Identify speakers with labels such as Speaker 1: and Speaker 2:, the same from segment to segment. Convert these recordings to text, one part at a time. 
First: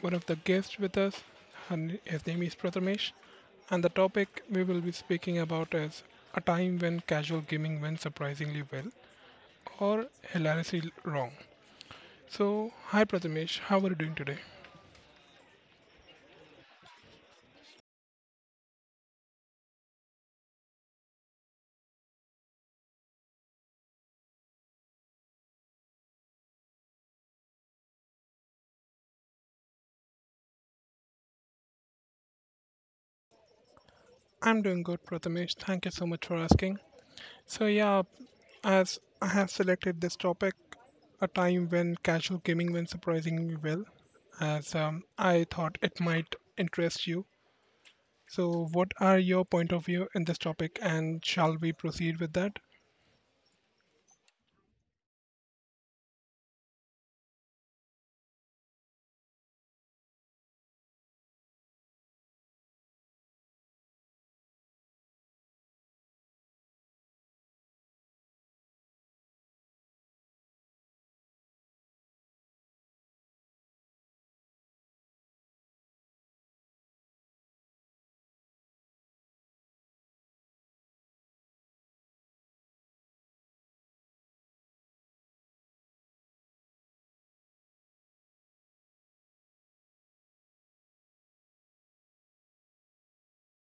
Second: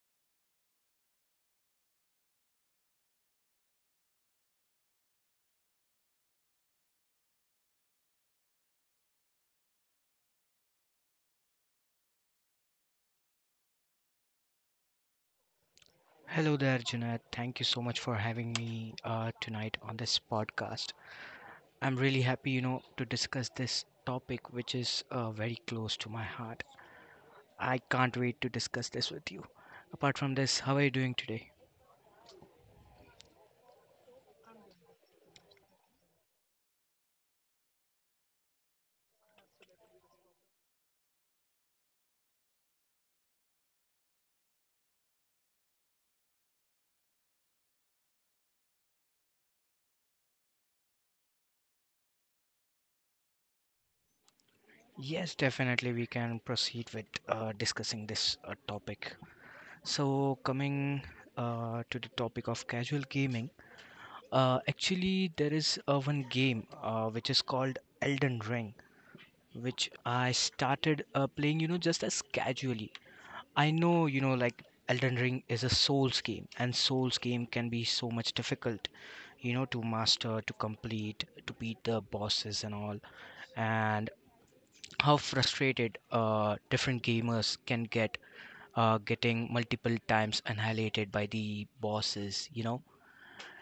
Speaker 1: one of the guests with us. His name is Prathamesh. And the topic we will be speaking about is a time when casual gaming went surprisingly well or hilariously wrong. So, hi, Prathamesh. How are you doing today?
Speaker 2: Hello there, Junaid. Thank you so much for having me tonight on this podcast. I'm really happy, you know, to discuss this topic, which is very close to my heart. I can't wait to discuss this with you. Apart from this, how are you doing today?
Speaker 1: I'm doing good, Prathamesh. Thank you so much for asking. So yeah, as I have selected this topic, a time when casual gaming went surprisingly well, as I thought it might interest you. So what are your point of view in this topic, and shall we proceed with that?
Speaker 2: Yes, definitely, we can proceed with discussing this topic. So, coming to the topic of casual gaming, actually, there is one game which is called Elden Ring, which I started playing, you know, just as casually. I know, you know, like Elden Ring is a Souls game, and Souls game can be so much difficult, you know, to master, to complete, to beat the bosses and all, and how frustrated different gamers can get getting multiple times annihilated by the bosses, you know.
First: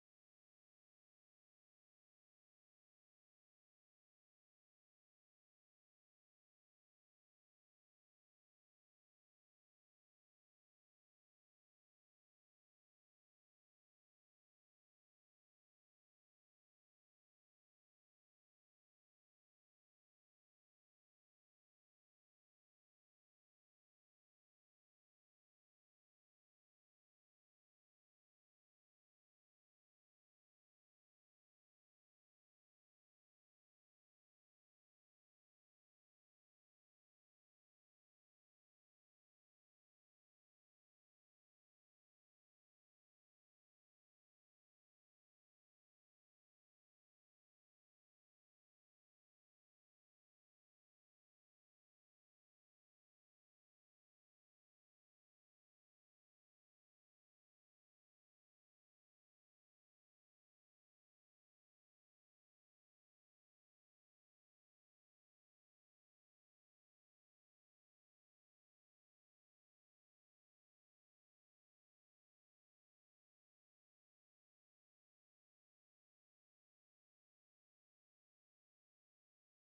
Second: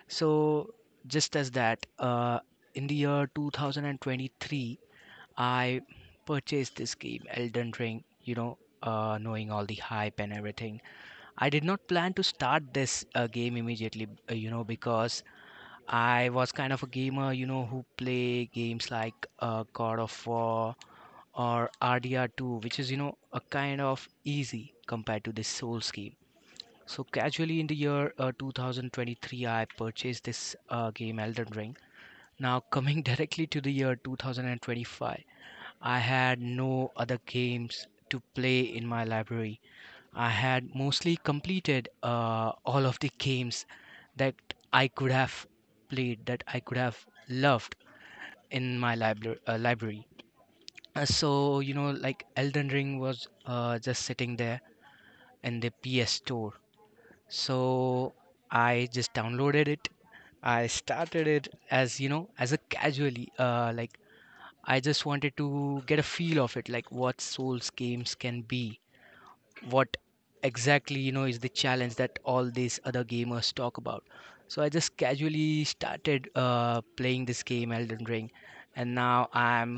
Speaker 2: So just as that, in the year 2023 I purchased this game, Elden Ring, you know, knowing all the hype and everything. I did not plan to start this game immediately, you know, because I was kind of a gamer, you know, who play games like God of War or RDR2, which is, you know, a kind of easy compared to this Souls game. So casually in the year 2023, I purchased this game Elden Ring. Now coming directly to the year 2025. I had no other games to play in my library. I had mostly completed all of the games that I could have played, that I could have loved in my library. So, you know, like Elden Ring was just sitting there in the PS store. So I just downloaded it. I started it as, you know, as a casually, like I just wanted to get a feel of it, like what Souls games can be, what exactly, you know, is the challenge that all these other gamers talk about. So I just casually started playing this game Elden Ring, and now I'm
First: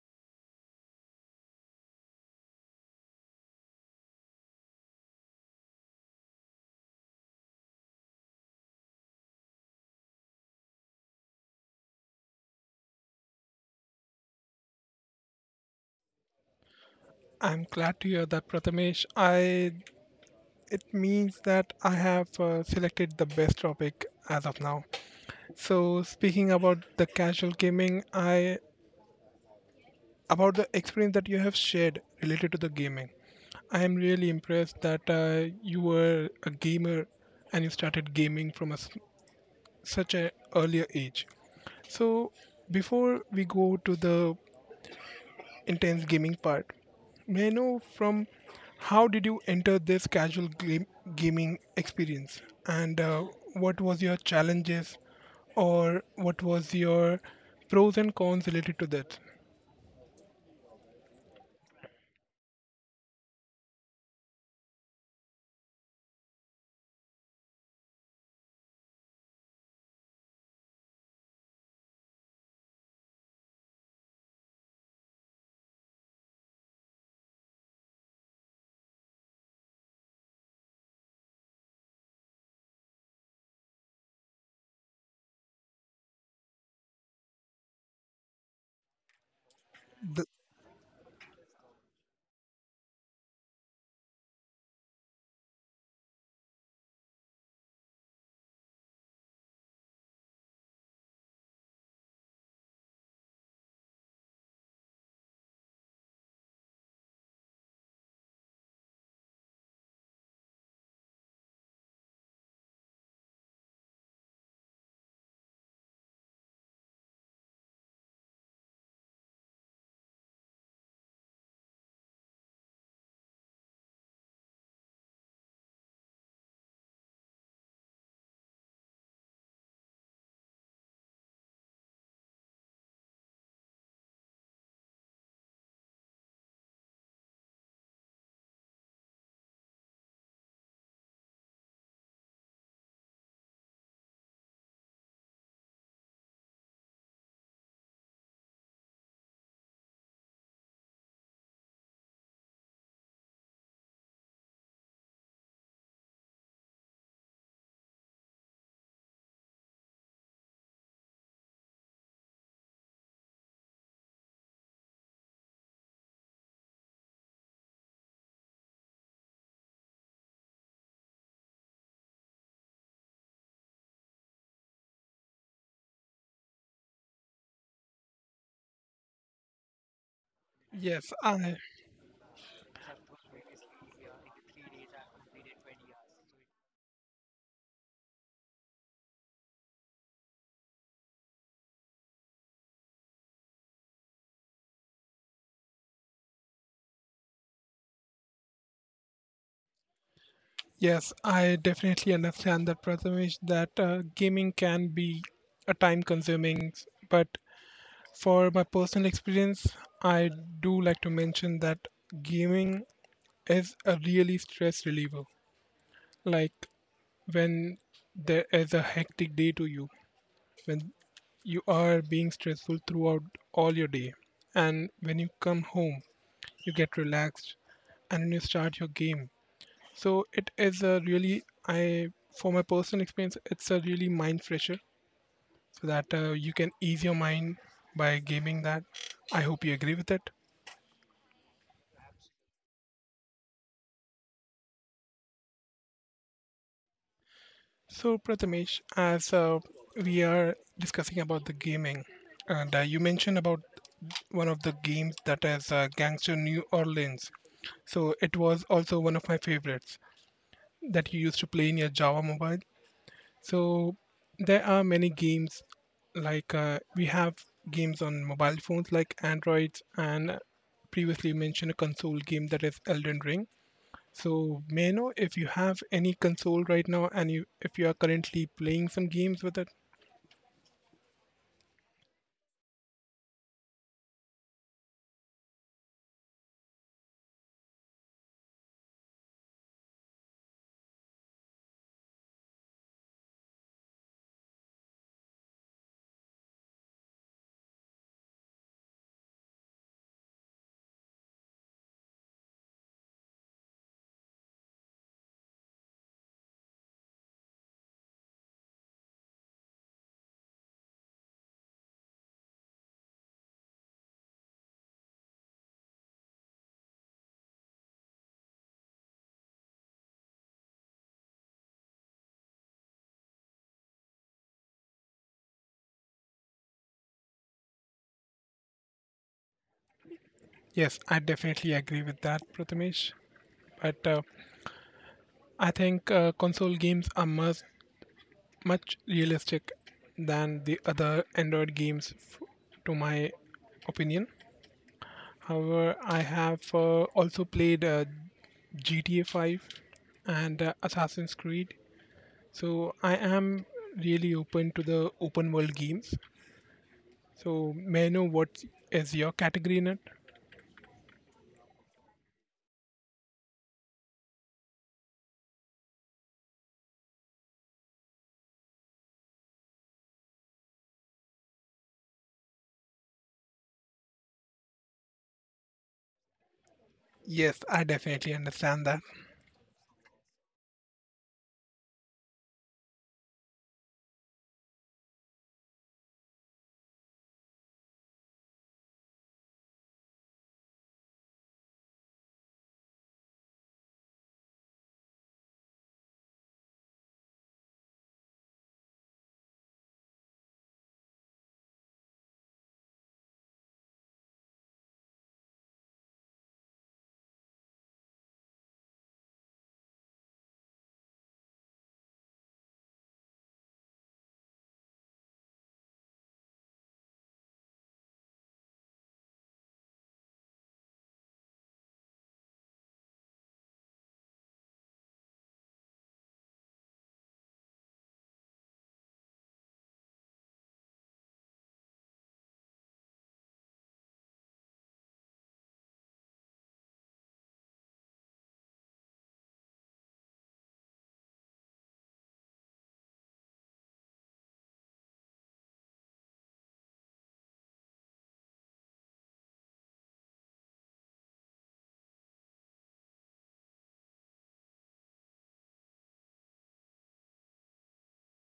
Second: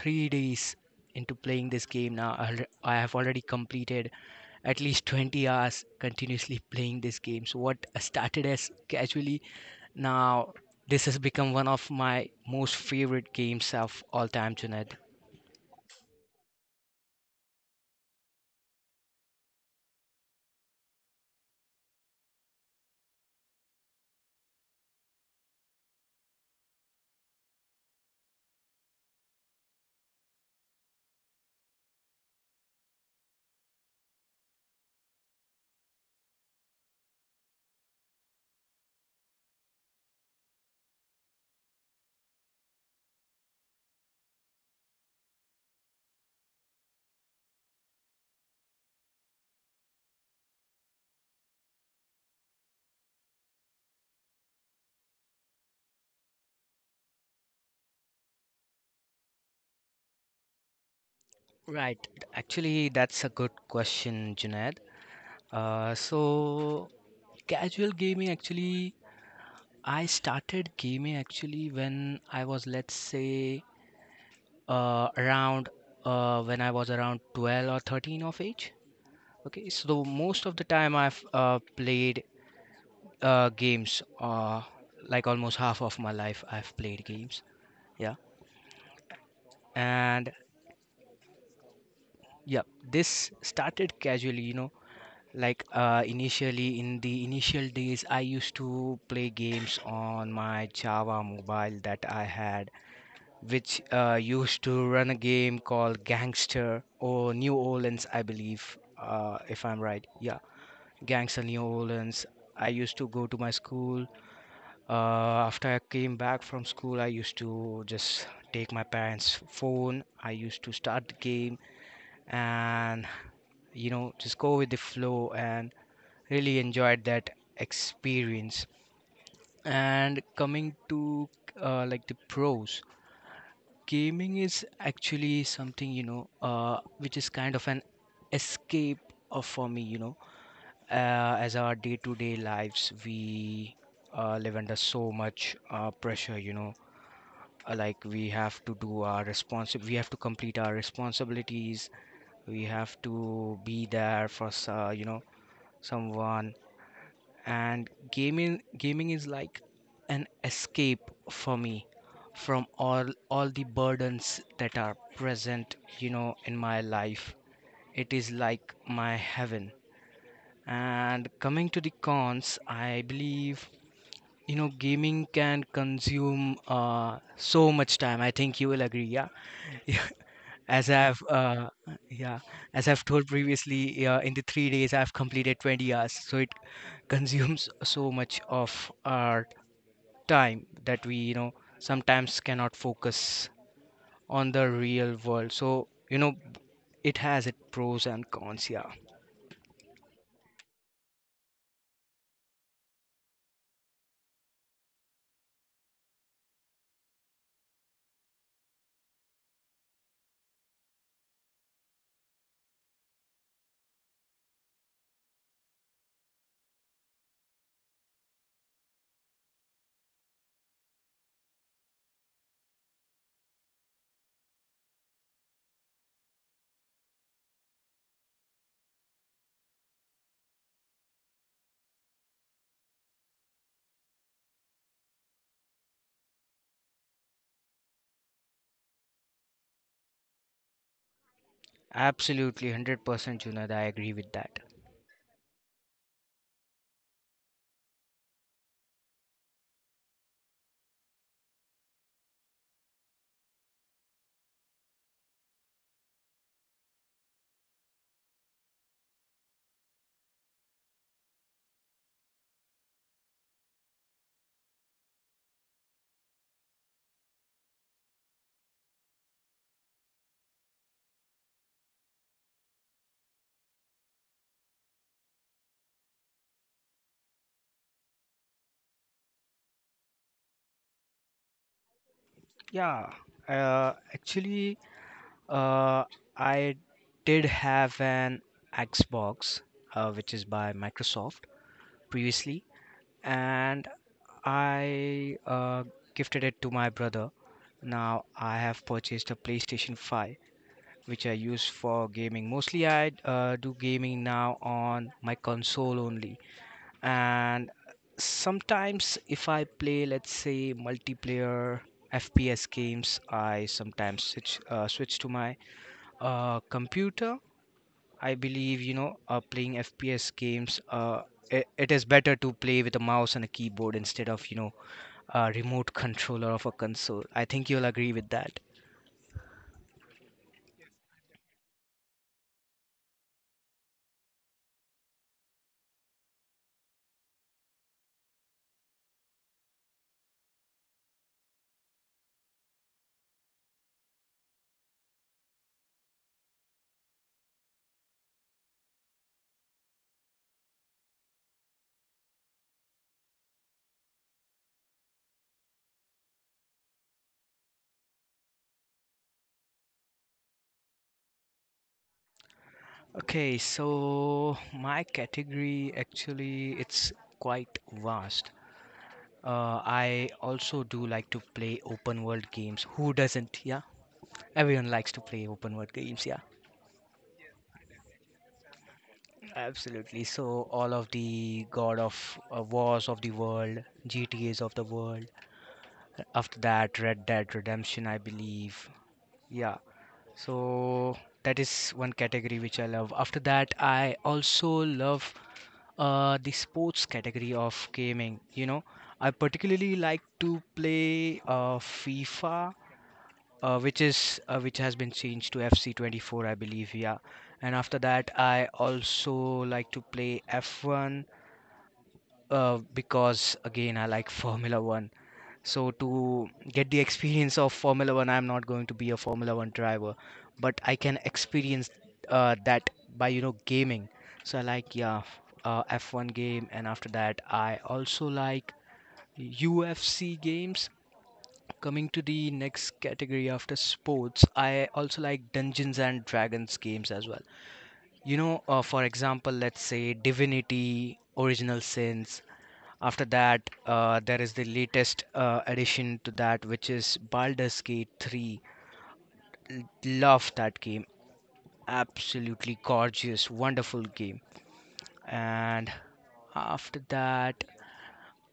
Speaker 2: 3 days into playing this game. Now I have already completed at least 20 hours continuously playing this game. So what started as casually, now this has become one of my most favorite games of all time, Junaid.
Speaker 1: I'm glad to hear that, Prathamesh. I It means that I have selected the best topic as of now. So speaking about the casual gaming, I about the experience that you have shared related to the gaming. I am really impressed that you were a gamer and you started gaming from a s such an earlier age. So, before we go to the intense gaming part, may I know from how did you enter this casual gaming experience and what was your challenges or what was your pros and cons related to that?
Speaker 2: Right, actually that's a good question, Junaid. So casual gaming actually, I started gaming actually when I was, let's say, around when I was around 12 or 13 of age. Okay, so most of the time I've played games, like almost half of my life I've played games. Yeah,
Speaker 1: The,
Speaker 2: and yeah, this started casually, you know. Like initially, in the initial days, I used to play games on my Java mobile that I had, which used to run a game called Gangster or New Orleans, I believe, if I'm right. Yeah, Gangster New Orleans. I used to go to my school. After I came back from school, I used to just take my parents' phone. I used to start the game and, you know, just go with the flow and really enjoyed that experience. And coming to like the pros, gaming is actually something, you know, which is kind of an escape of, for me, you know, as our day-to-day lives we live under so much pressure, you know. Like we have to do our we have to complete our responsibilities, we have to be there for you know, someone. And gaming is like an escape for me from all the burdens that are present, you know, in my life. It is like my heaven. And coming to the cons, I believe, you know, gaming can consume so much time. I think you will agree. Yeah. As
Speaker 1: yes,
Speaker 2: I've
Speaker 1: I
Speaker 2: yeah, as I've told previously, in the 3 days I've completed 20 hours, so it consumes so much of our time that we, you know, sometimes cannot focus on the real world. So you know it has its pros and cons. Yeah,
Speaker 1: Yes, I definitely understand that, Prathamesh, that gaming can be a time consuming. But for my personal experience, I do like to mention that gaming is a really stress reliever. Like when there is a hectic day to you, when you are being stressful throughout all your day, and when you come home, you get relaxed and you start your game. So it is a really, I for my personal experience, it's a really mind fresher so that you can ease your mind by gaming that. I hope you agree with it.
Speaker 2: absolutely, 100% Junaid, I agree with that.
Speaker 1: So Prathamesh, as we are discussing about the gaming, and you mentioned about one of the games that is Gangster New Orleans. So it was also one of my favorites that you used to play in your Java mobile. So there are many games like we have games on mobile phones like Androids and previously mentioned a console game that is Elden Ring. So may I know if you have any console right now and you if you are currently playing some games with it?
Speaker 2: Yeah, actually, uh, I did have an Xbox, which is by Microsoft previously, and I gifted it to my brother. Now I have purchased a PlayStation 5, which I use for gaming. Mostly I do gaming now on my console only, and sometimes if I play, let's say, multiplayer FPS games, I sometimes switch to my computer. I believe, you know, playing FPS games, it is better to play with a mouse and a keyboard instead of, you know, a remote controller of a console. I think you'll agree with that.
Speaker 1: Yes, I definitely agree with that, Prathamesh. But I think console games are much, much realistic than the other Android games, to my opinion. However, I have also played GTA 5 and Assassin's Creed. So I am really open to the open world games. So may I know what is your category in it?
Speaker 2: Okay, so my category actually it's quite vast. I also do like to play open world games. Who doesn't? Yeah, everyone likes to play open world games. Yeah,
Speaker 1: Yes, I definitely understand that.
Speaker 2: absolutely. So all of the God of Wars of the world, GTA's of the world, after that, Red Dead Redemption, I believe. Yeah. So that is one category which I love. After that, I also love the sports category of gaming. You know, I particularly like to play FIFA, which has been changed to FC 24, I believe. Yeah, and after that, I also like to play F1, because again I like Formula One. So to get the experience of Formula One, I'm not going to be a Formula One driver, but I can experience that by, you know, gaming. So I like, yeah, F1 game, and after that I also like UFC games. Coming to the next category after sports, I also like Dungeons and Dragons games as well. You know, for example, let's say Divinity, Original Sin, after that, there is the latest addition to that, which is Baldur's Gate 3. Love that game. Absolutely gorgeous, wonderful game. And after that,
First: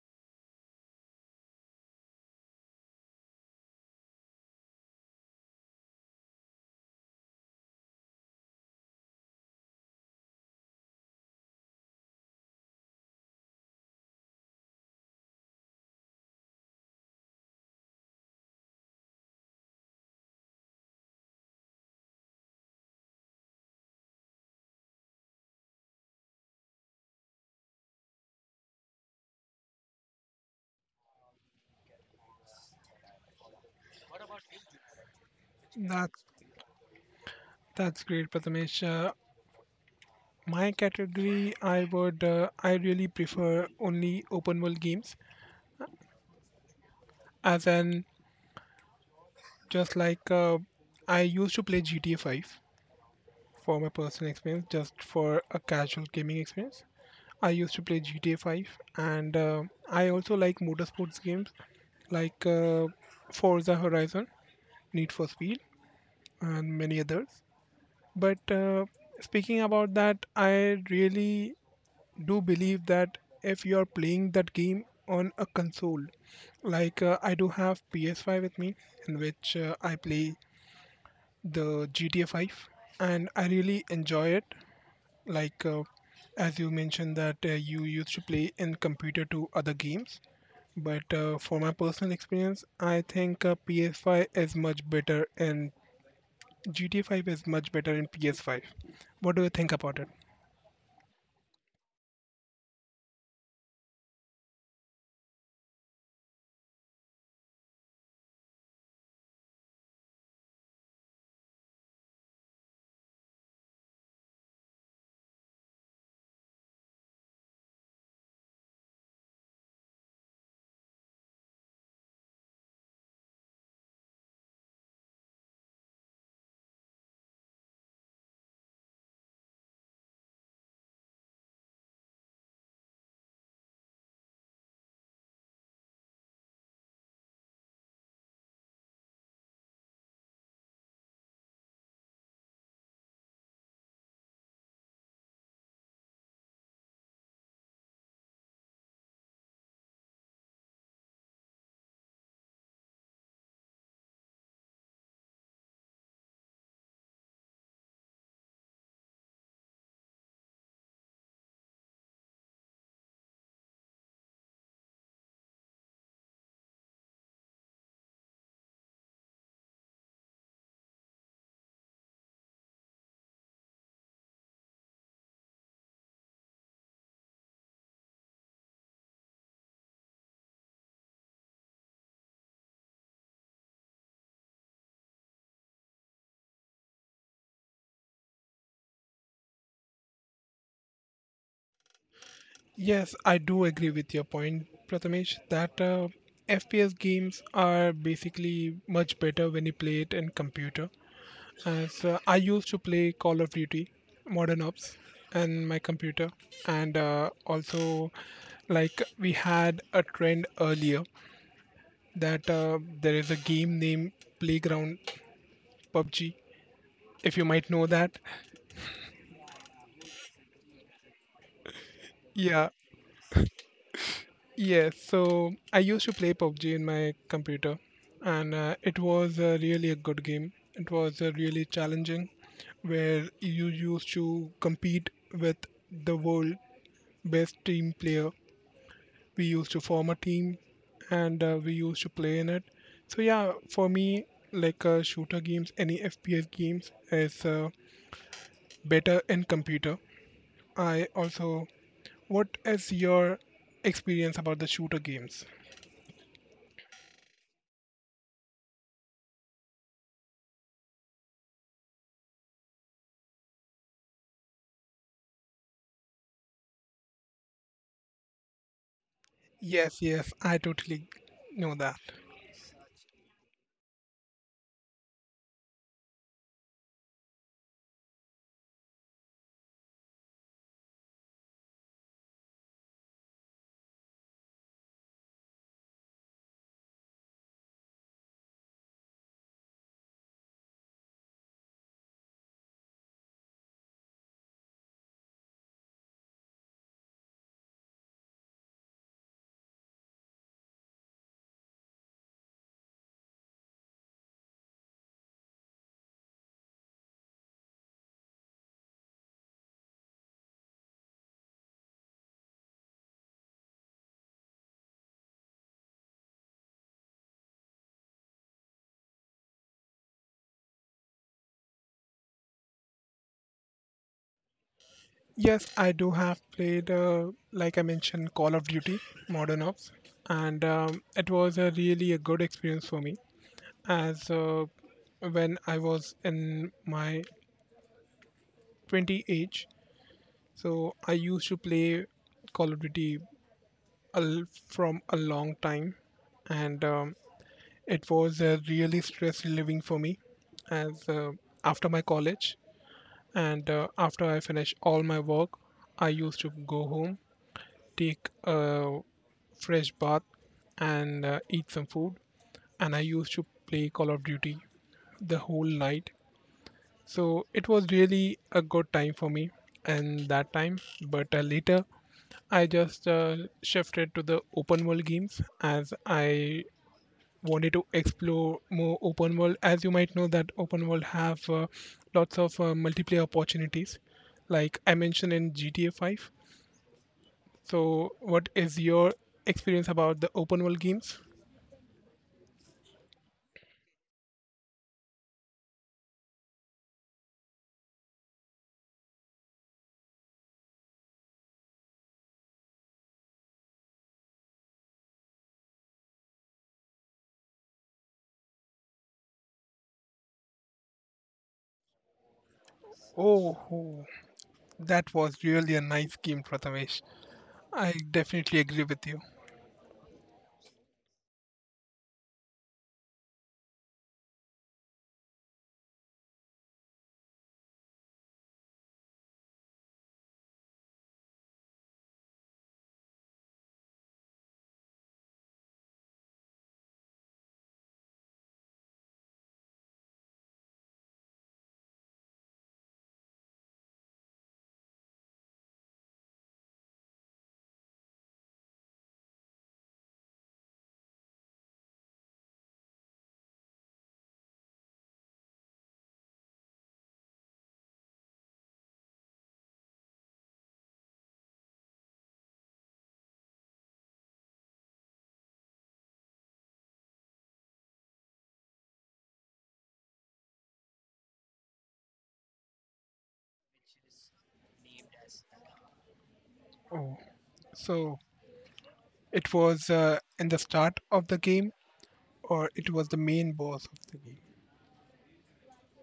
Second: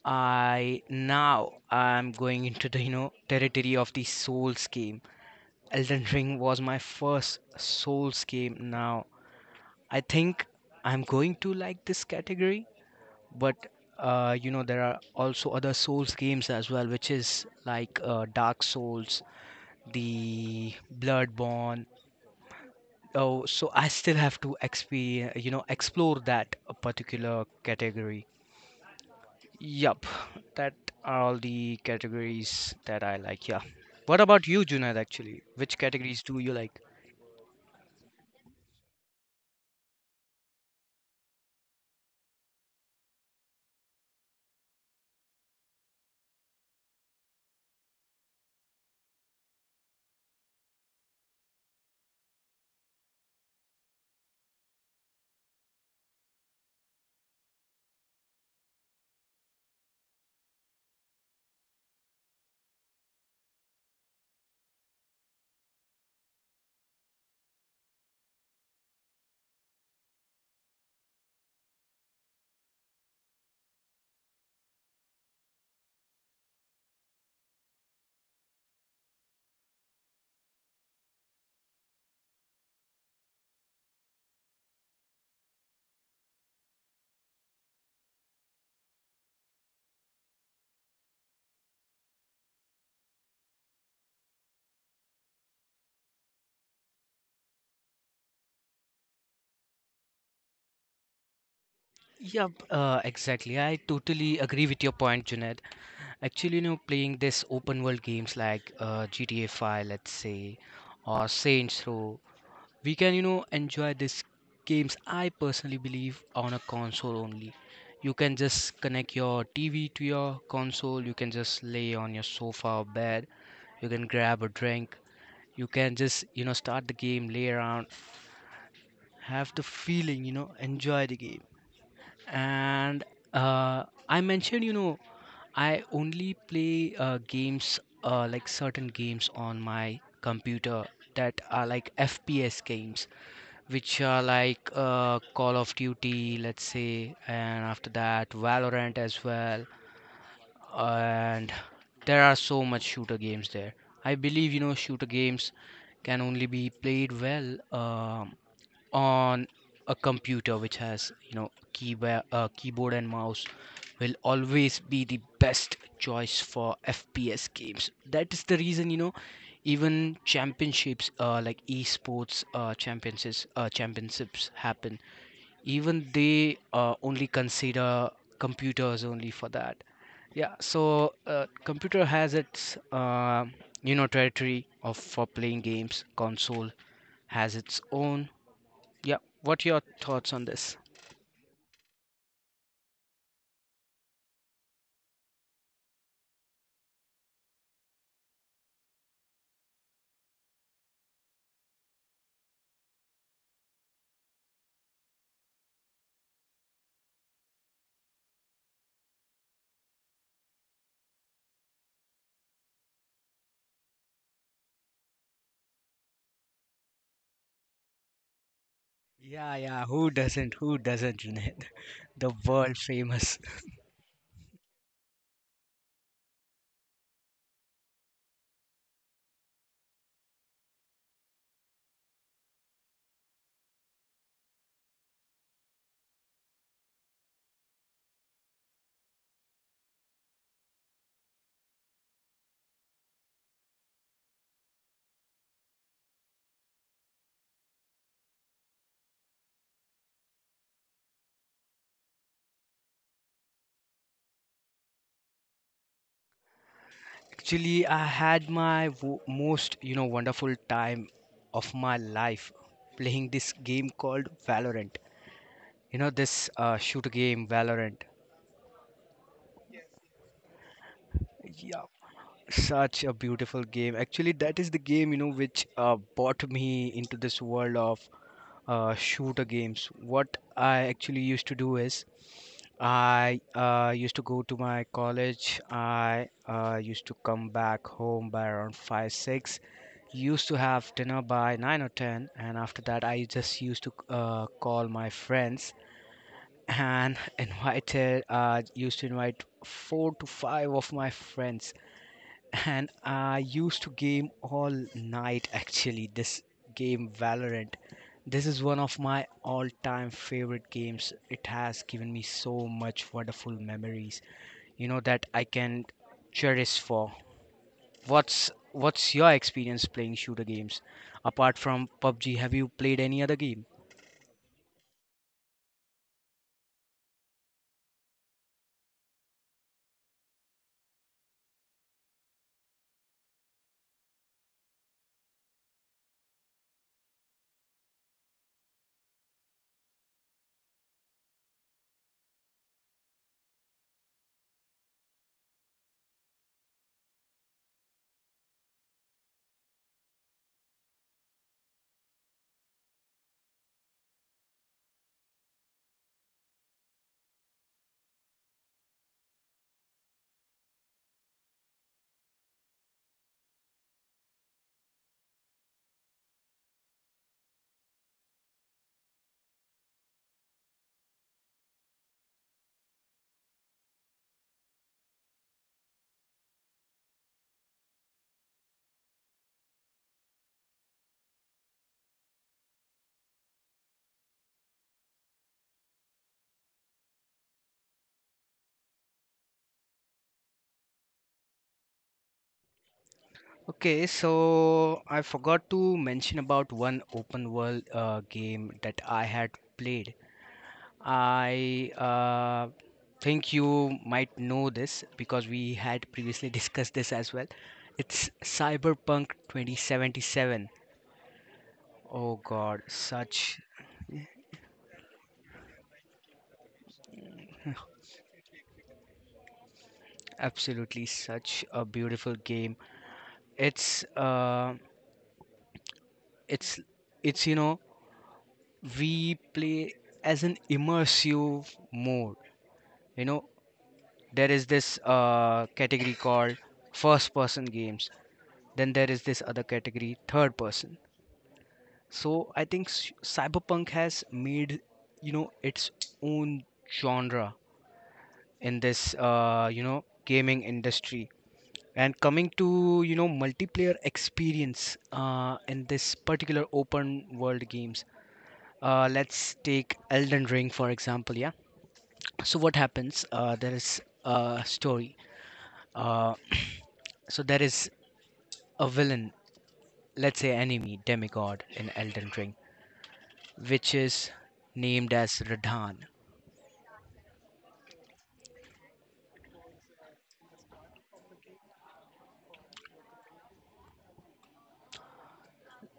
Speaker 2: I now I'm going into the, you know, territory of the Souls game. Elden Ring was my first Souls game. Now I think I'm going to like this category, but you know there are also other Souls games as well, which is like Dark Souls, the Bloodborne. Oh, so I still have to experience, you know, explore that particular category. Yup, that are all the categories that I like. Yeah, what about you, Junaid? Actually, which categories
Speaker 1: That's
Speaker 2: do you like?
Speaker 1: that's great, Prathamesh. My category, I really prefer only open world games, as in just like I used to play GTA 5, for my personal experience, just for a casual gaming experience. I used to play GTA 5, and I also like motorsports games like Forza Horizon, Need for Speed, and many others. But speaking about that, I really do believe that if you are playing that game on a console, like I do have PS5 with me, in which I play the GTA 5, and I really enjoy it. Like as you mentioned that you used to play in computer to other games, but for my personal experience, I think PS5 is much better and GTA 5 is much better in PS5. What do you think about it?
Speaker 2: Yep, exactly. I totally agree with your point, Junaid. Actually, you know, playing this open world games like GTA 5, let's say, or Saints Row, we can, you know, enjoy these games. I personally believe on a console only. You can just connect your TV to your console. You can just lay on your sofa or bed. You can grab a drink. You can just, you know, start the game, lay around, have the feeling, you know, enjoy the game. And I mentioned, you know, I only play games like certain games on my computer, that are like FPS games, which are like Call of Duty, let's say, and after that Valorant as well. And there are so much shooter games there. I believe, you know, shooter games can only be played well, um, on a computer which has, you know, keyboard and mouse will always be the best choice for FPS games. That is the reason, you know, even championships, like esports championships happen, even they only consider computers only for that. Yeah, so computer has its you know territory of for playing games, console has its own. Yeah, what your thoughts on this?
Speaker 1: Yes, I do agree with your point, Prathamesh, that FPS games are basically much better when you play it in computer. As I used to play Call of Duty Modern Ops and my computer, and also like we had a trend earlier that there is a game named Playground PUBG. If you might know that,
Speaker 2: Yeah, yeah, who doesn't? Who doesn't, Junaid? The
Speaker 1: yeah,
Speaker 2: world famous.
Speaker 1: yes. So I used to play PUBG in my computer, and it was really a good game. It was really challenging, where you used to compete with the world best team player. We used to form a team and we used to play in it. So yeah, for me, like shooter games, any FPS games is better in computer. I also What is your experience about the shooter games?
Speaker 2: Actually, I had my most, you know, wonderful time of my life playing this game called Valorant. You know, this shooter game, Valorant.
Speaker 1: Yes, yes, I totally know
Speaker 2: Yeah,
Speaker 1: that.
Speaker 2: such a beautiful game. Actually, that is the game, you know, which brought me into this world of shooter games. What I actually used to do is I used to go to my college. I used to come back home by around 5 6. Used to have dinner by 9 or 10. And after that, I just used to call my friends and used to invite four to five of my friends, and I used to game all night actually this game Valorant. This is one of my all-time favorite games. It has given me so much wonderful memories, you know, that I can cherish for. What's your experience playing shooter games? Apart from PUBG, have you played any other game?
Speaker 1: Yes, I do have played like I mentioned, Call of Duty Modern Ops, and it was a really a good experience for me as when I was in my 20 age. So I used to play Call of Duty from a long time, and it was really stress relieving for me as after my college and after I finished all my work, I used to go home, take a fresh bath, and eat some food, and I used to play Call of Duty the whole night. So it was really a good time for me and that time. But later, I just shifted to the open world games as I wanted to explore more open world. As you might know, that open world have lots of multiplayer opportunities, like I mentioned in GTA 5. So, what is your experience about the open world games?
Speaker 2: Okay, so I forgot to mention about one open world game that I had played. I think you might know this because we had previously discussed this as well. It's Cyberpunk 2077. Oh God,
Speaker 1: Oh,
Speaker 2: such
Speaker 1: oh, that was really a nice game, Prathamesh. I definitely agree with you.
Speaker 2: absolutely such a beautiful game. It's uh, it's it's you know we play as an immersive mode. You know, there is this category called first person games. Then there is this other category, third person. So I think Cyberpunk has made, you know, its own genre in this, you know, gaming industry. And coming to, you know, multiplayer experience in this particular open world games, let's take Elden Ring for example. Yeah. So what happens? There is a story. Uh, so there is a villain, let's say enemy, demigod in Elden Ring, which is named as Radahn.
Speaker 1: Oh, so it was in the start of the game, or it was the main boss of the game?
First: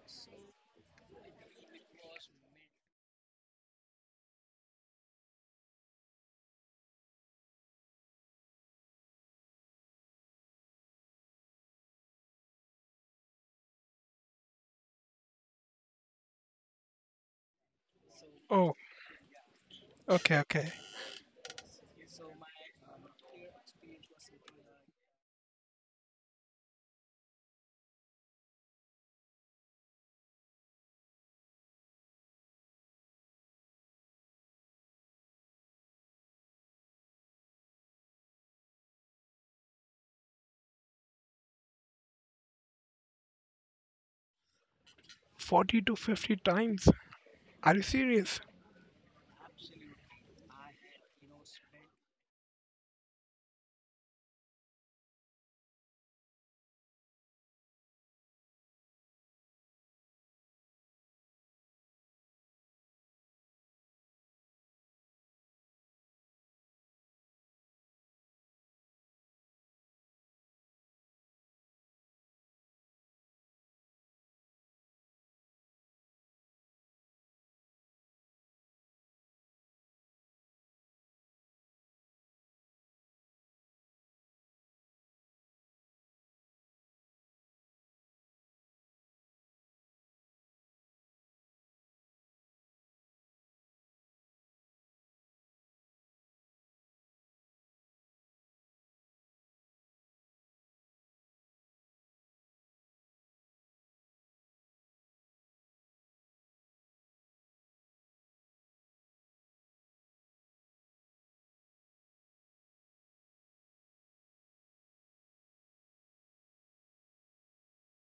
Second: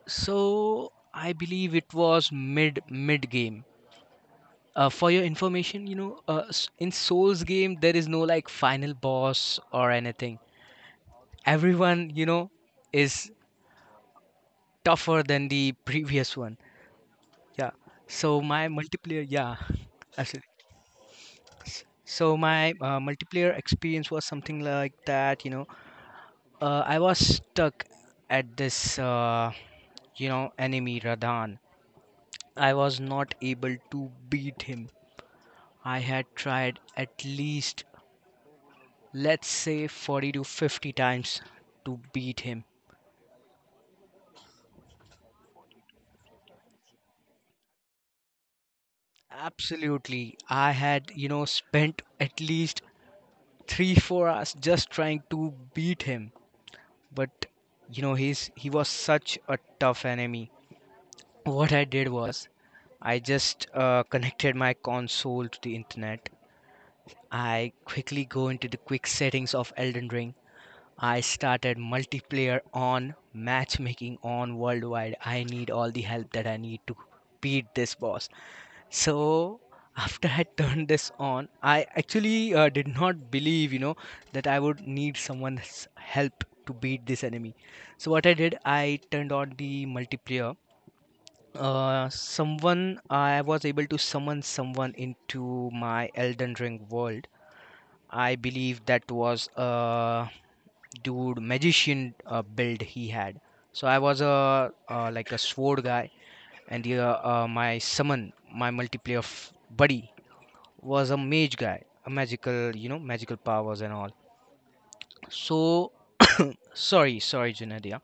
Speaker 2: So I believe it was mid game. For your information, you know, in Souls game there is no like final boss or anything. Everyone, you know, is tougher than the previous one. Yeah. So my
Speaker 1: Oh.
Speaker 2: multiplayer, yeah,
Speaker 1: Okay,
Speaker 2: absolutely.
Speaker 1: okay.
Speaker 2: So my multiplayer experience was something like that. You know, I was stuck at this, you know, enemy Radhan. I was not able to beat him. I had tried at least, let's say, 40 to 50 times to beat him.
Speaker 1: 40 to 50 times? Are you serious?
Speaker 2: Absolutely. I had, you know, spent at least 3 4 hours just trying to beat him. But, you know, he was such a tough enemy. What I did was I just connected my console to the internet. I quickly go into the quick settings of Elden Ring. I started multiplayer on matchmaking on worldwide. I need all the help that I need to beat this boss. So after I turned this on, I actually did not believe, you know, that I would need someone's help to beat this enemy. So what I did, I turned on the multiplayer. Someone I was able to summon someone into my Elden Ring world. I believe that was dude magician, build he had. So I was a, like a sword guy, and the, my summon, my multiplayer buddy, was a mage guy, a magical, you know, magical powers and all. So sorry, Junadia.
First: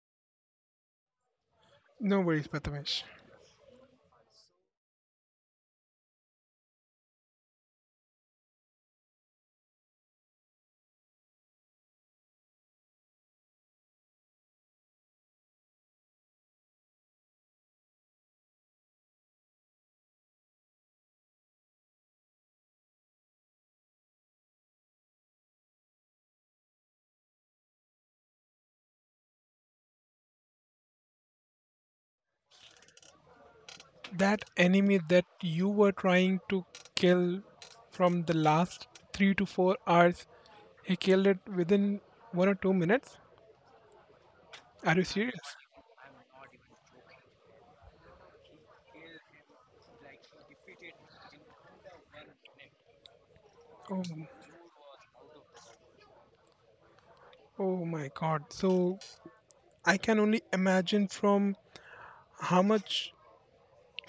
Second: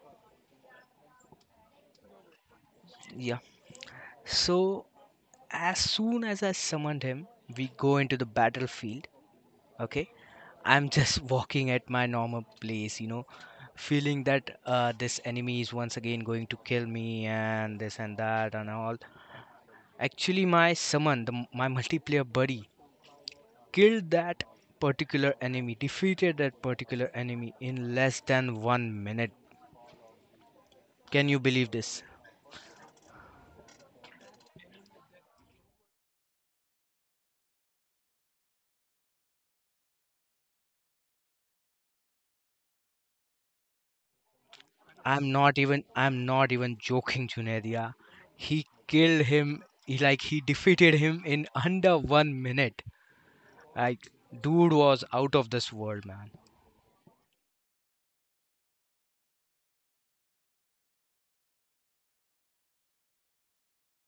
Speaker 1: No worries, Prathamesh.
Speaker 2: Yeah, so as soon as I summoned him, we go into the battlefield. Okay, I'm just walking at my normal place, you know, feeling that this enemy is once again going to kill me and this and that and all. Actually my summon, my multiplayer buddy, killed that particular enemy, defeated that particular enemy in less than 1 minute. Can you believe this?
Speaker 1: That enemy that you were trying to kill from the last 3 to 4 hours, he killed it within 1 or 2 minutes? Are you serious?
Speaker 2: I'm not even joking, Junadia. He killed him. He defeated him in under 1 minute.
Speaker 1: Oh,
Speaker 2: Like, dude was out of this world, man.
Speaker 1: oh my God. So I can only imagine from how much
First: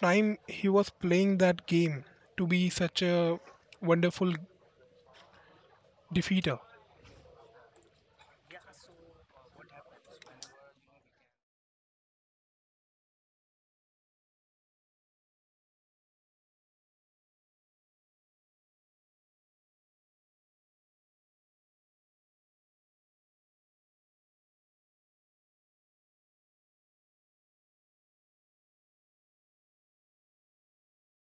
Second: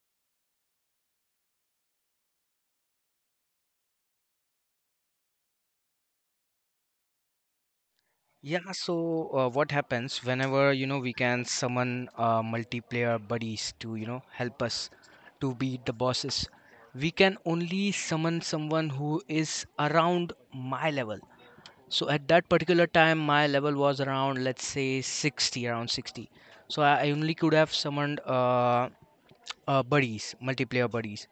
Speaker 1: time he was playing that game to be such a wonderful defeater.
Speaker 2: Yeah, so what happens whenever, you know, we can summon multiplayer buddies to, you know, help us to beat the bosses? We can only summon someone who is around my level. So at that particular time, my level was around, let's say, 60, around 60. So I only could have summoned buddies, multiplayer buddies,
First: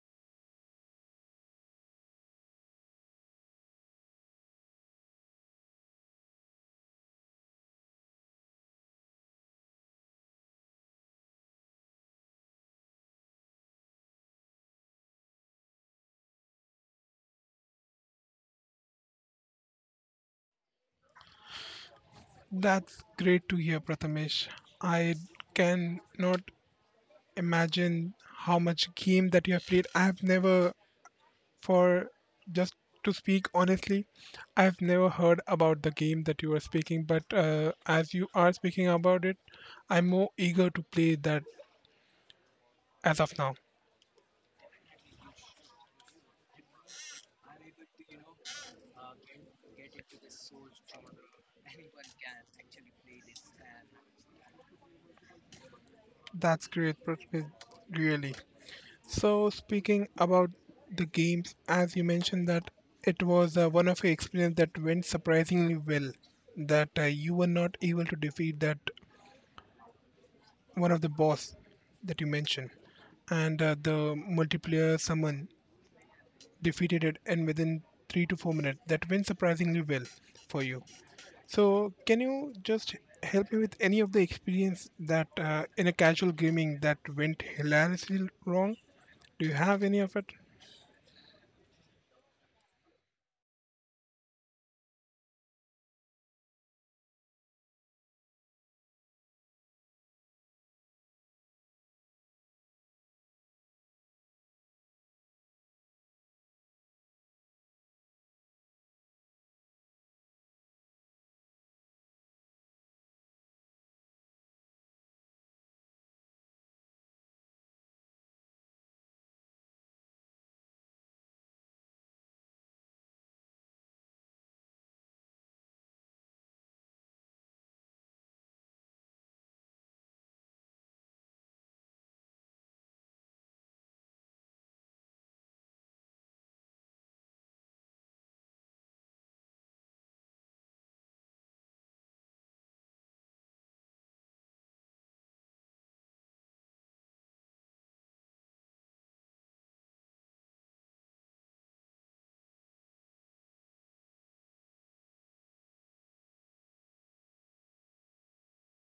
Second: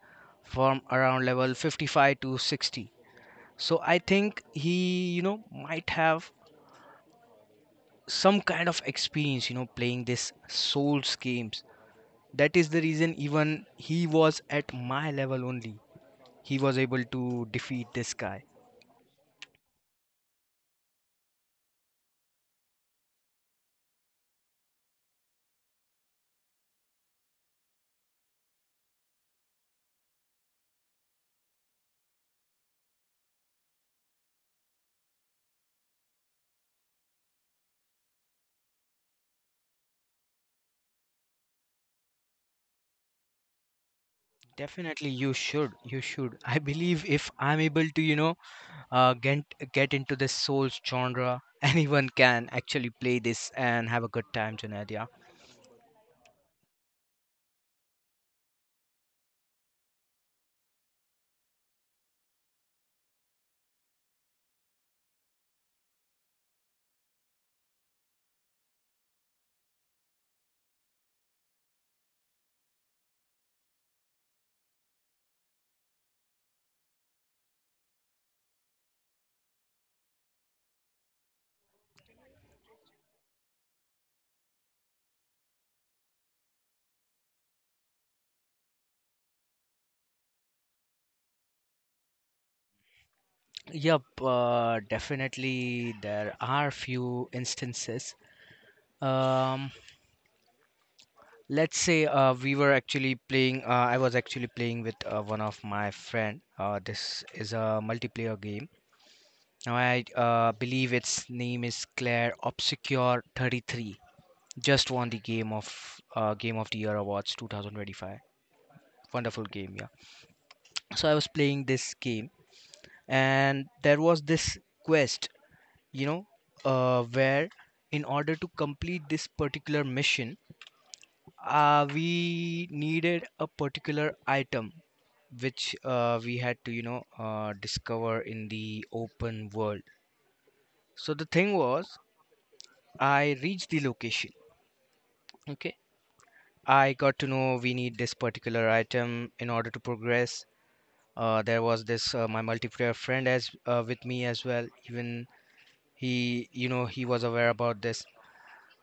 Speaker 2: from around level 55 to 60. So I think he, you know, might have some kind of experience, you know, playing this Souls games. That is the reason even he was at my level only. He was able to defeat this guy.
Speaker 1: That's great to hear, Prathamesh. I can not imagine how much game that you have played. I have never, for just to speak honestly, I've never heard about the game that you are speaking. But as you are speaking about it, I'm more eager to play that as of now.
Speaker 2: Definitely, you should. You should. I believe if I'm able to, you know, uh, get get into this Souls genre, anyone can actually play this and have a good time, Junaid. Yeah.
Speaker 1: That's great, Prathamesh. Really. So speaking about the games, as you mentioned that it was one of your experience that went surprisingly well, that you were not able to defeat that one of the boss that you mentioned, and the multiplayer summon defeated it and within 3 to 4 minutes. That went surprisingly well for you. So can you just help me with any of the experience that in a casual gaming that went hilariously wrong? Do you have any of it?
Speaker 2: Yep, definitely there are few instances. Um, let's say we were actually playing. I was actually playing with one of my friend. This is a multiplayer game. Now I believe its name is Claire Obscure 33. Just won the game of Game of the Year awards 2025. Wonderful game, yeah. So I was playing this game, and there was this quest, you know, where in order to complete this particular mission, we needed a particular item which we had to, you know, discover in the open world. So the thing was, I reached the location. Okay. I got to know we need this particular item in order to progress. There was this my multiplayer friend as with me as well. Even he, you know, he was aware about this.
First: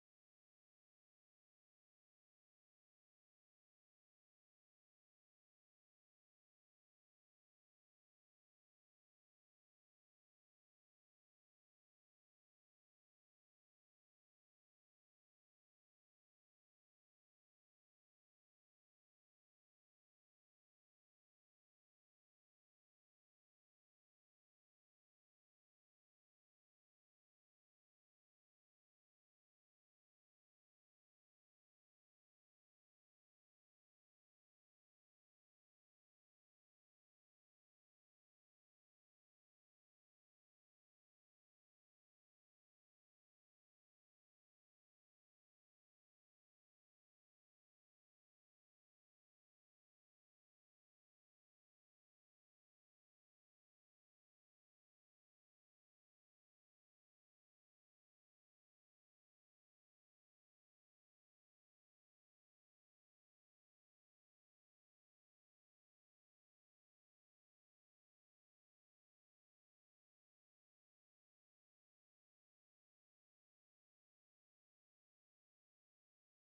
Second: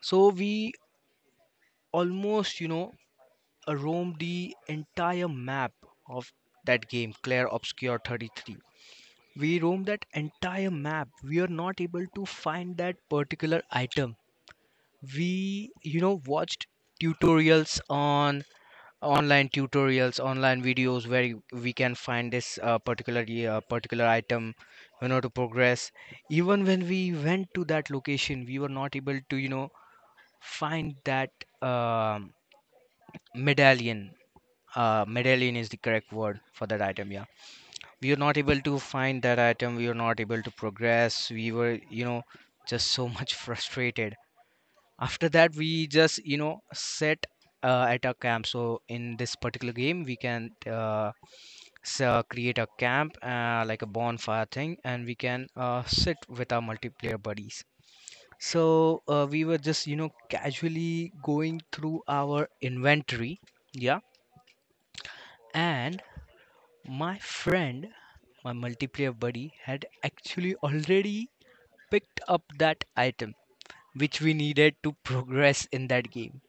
Speaker 2: So we almost, you know, roamed the entire map of that game, Claire Obscure 33. We roamed that entire map. We are not able to find that particular item. We, you know, watched tutorials on online tutorials, online videos where we can find this particular item, you know, to progress. Even when we went to that location, we were not able to, you know, find that um medallion. Medallion is the correct word for that item, yeah. We were not able to find that item. We were not able to progress. We were, you know, just so much frustrated. After that we just, you know, set at a camp. So in this particular game we can, create a camp, like a bonfire thing, and we can sit with our multiplayer buddies. So we were just, you know, casually going through our inventory. Yeah. And my friend, my multiplayer buddy, had actually already picked up that item which we needed to progress in that game.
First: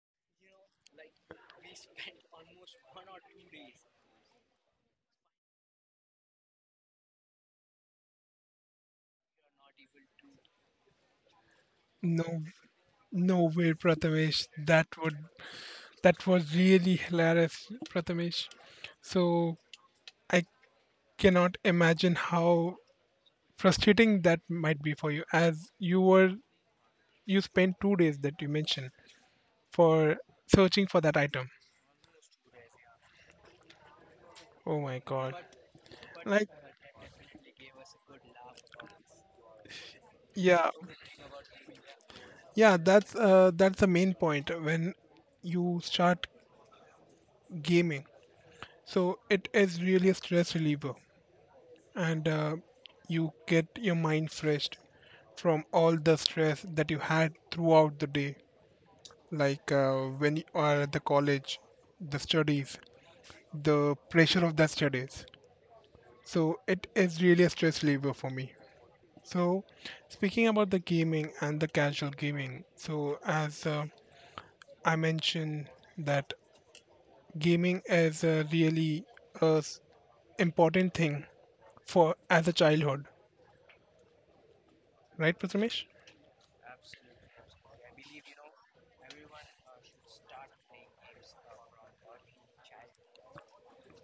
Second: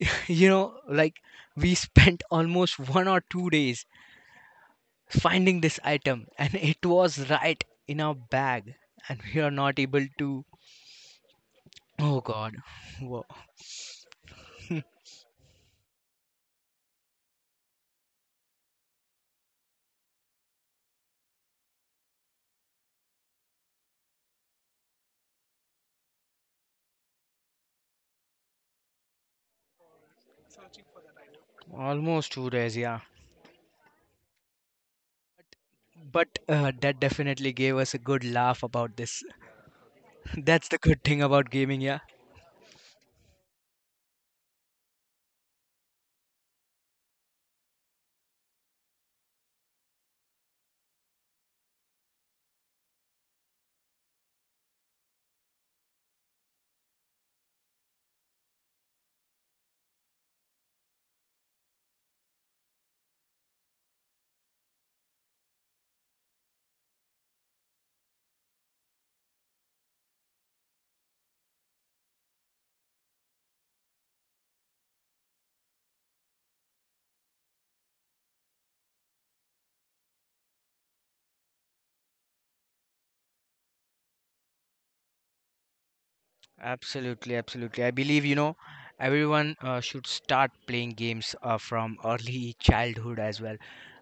Speaker 2: you know, like we spent almost 1 or 2 days finding this item and it was right in our bag and we are not able to. Oh
Speaker 1: No.
Speaker 2: god. Wo-
Speaker 1: No way, Prathamesh. That was really hilarious, Prathamesh. So I cannot imagine how frustrating that might be for you, as you spent 2 days that you mentioned for searching for that item.
Speaker 2: Almost 2 days, yeah.
Speaker 1: Oh my God!
Speaker 2: But
Speaker 1: Like,
Speaker 2: that definitely gave us a good laugh about this. That's
Speaker 1: yeah,
Speaker 2: the good thing about gaming, yeah.
Speaker 1: yeah. That's the main point when you start gaming. So it is really a stress reliever. And you get your mind fresh from all the stress that you had throughout the day, like when you are at the college, the studies, the pressure of the studies, so it is really a stress reliever for me. So speaking about the gaming and the casual gaming, so as I mentioned that gaming is a really uh, s- important thing for as a childhood, right, Prathamesh?
Speaker 2: Absolutely, absolutely. I believe, you know, everyone should start playing games from early childhood as well.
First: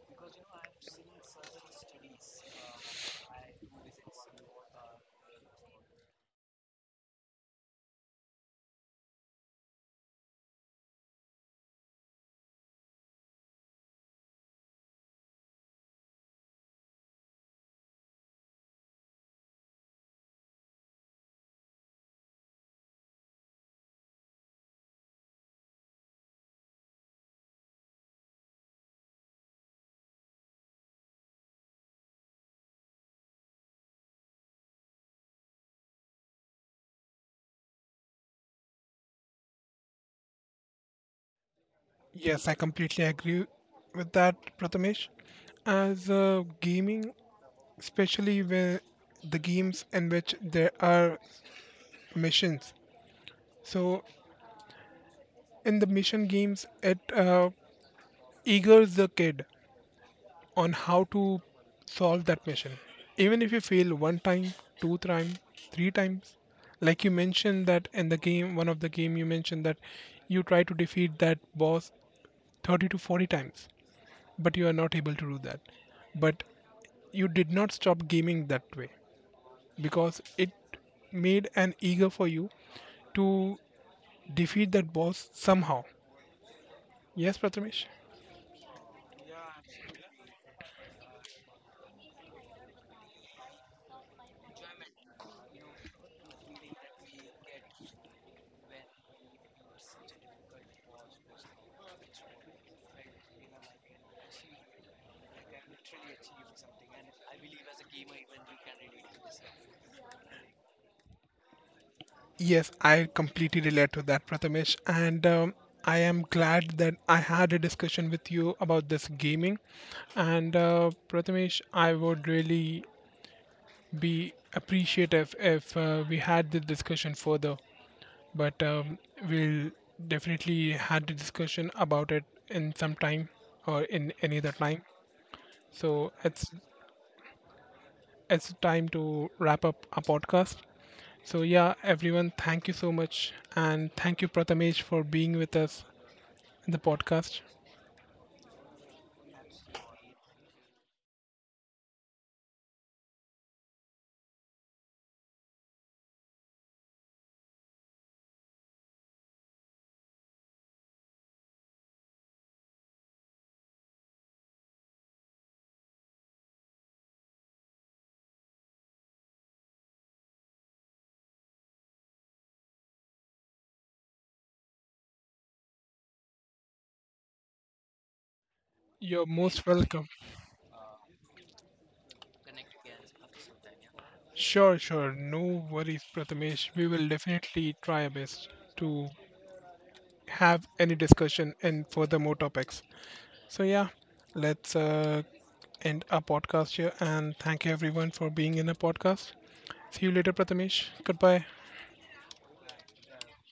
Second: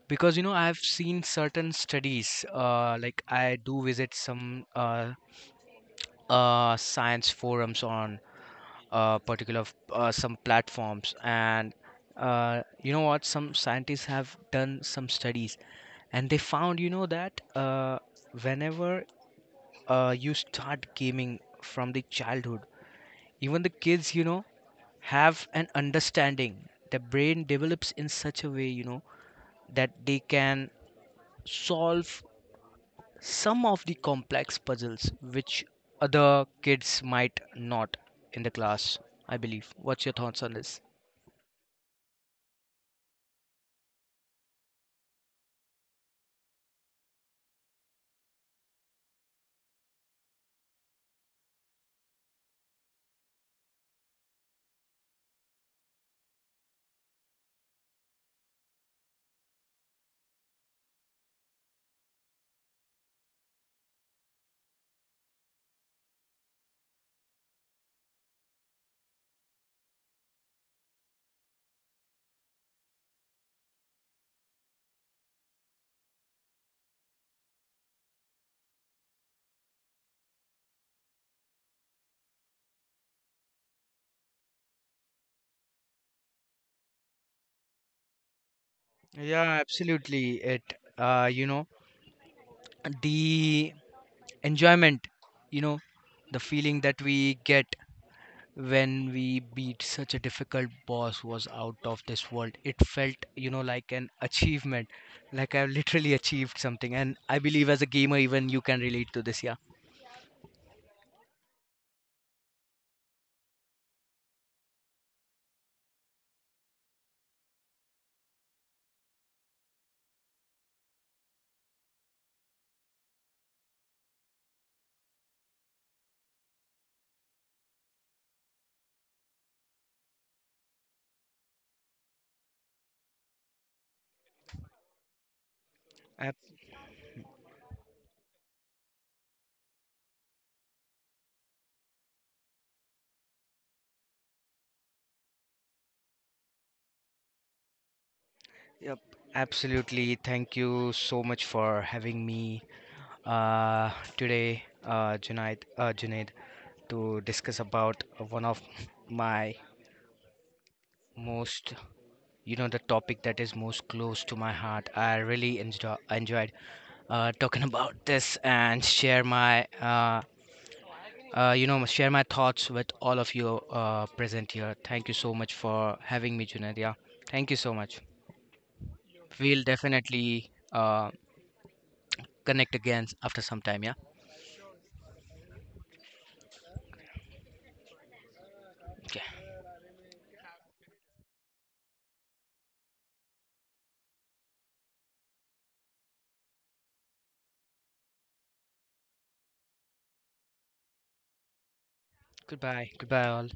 Speaker 2: Because, you know, I've seen certain studies, like I do visit some science forums on some platforms. And you know what? Some scientists have done some studies and they found, you know, that whenever you start gaming from the childhood, even the kids, you know, have an understanding. The brain develops in such a way, you know, that they can solve some of the complex puzzles which other kids might not, in the class. I believe, what's your thoughts on this?
Speaker 1: Yes, I completely agree with that, Prathamesh. As gaming, especially where the games in which there are missions. So, in the mission games, it eagers the kid on how to solve that mission. Even if you fail one time, two times, three times, like you mentioned that in the game, one of the game you mentioned that you try to defeat that boss 30 to 40 times, but you are not able to do that. But you did not stop gaming that way because it made an eager for you to defeat that boss somehow. Yes, Prathamesh?
Speaker 2: Yeah, absolutely. It, you know, the enjoyment, you know, the feeling that we get when we beat such a difficult boss was out of this world. It felt, you know, like an achievement, like I've literally achieved something. And I believe as a gamer even you can relate to this, yeah.
Speaker 1: Yes, I completely relate to that, Prathamesh. And I am glad that I had a discussion with you about this gaming. And Prathamesh, I would really be appreciative if we had the discussion further, but we'll definitely had a discussion about it in some time or in any other time. So
Speaker 2: Ab-
Speaker 1: it's time to wrap up our podcast. So yeah, everyone, thank you so much, and thank you, Prathamesh, for being with us in the podcast.
Speaker 2: yep, absolutely, thank you so much for having me uh today, Junaid, to discuss about one of my most, you know, the topic that is most close to my heart. I really enjoyed talking about this and share my, you know, share my thoughts with all of you present here. Thank you so much for having me, Junaid. Yeah, thank you so much.
Speaker 1: You're
Speaker 2: We'll
Speaker 1: most welcome.
Speaker 2: definitely connect again after some time. Yeah.
Speaker 1: Sure, sure, no worries, Prathamesh. We will definitely try our best to
Speaker 2: Okay.
Speaker 1: have any discussion and further more topics. So, yeah, let's end our podcast here. And thank you, everyone, for being in a podcast. See you later, Prathamesh. Goodbye.
Speaker 2: Goodbye. Goodbye all.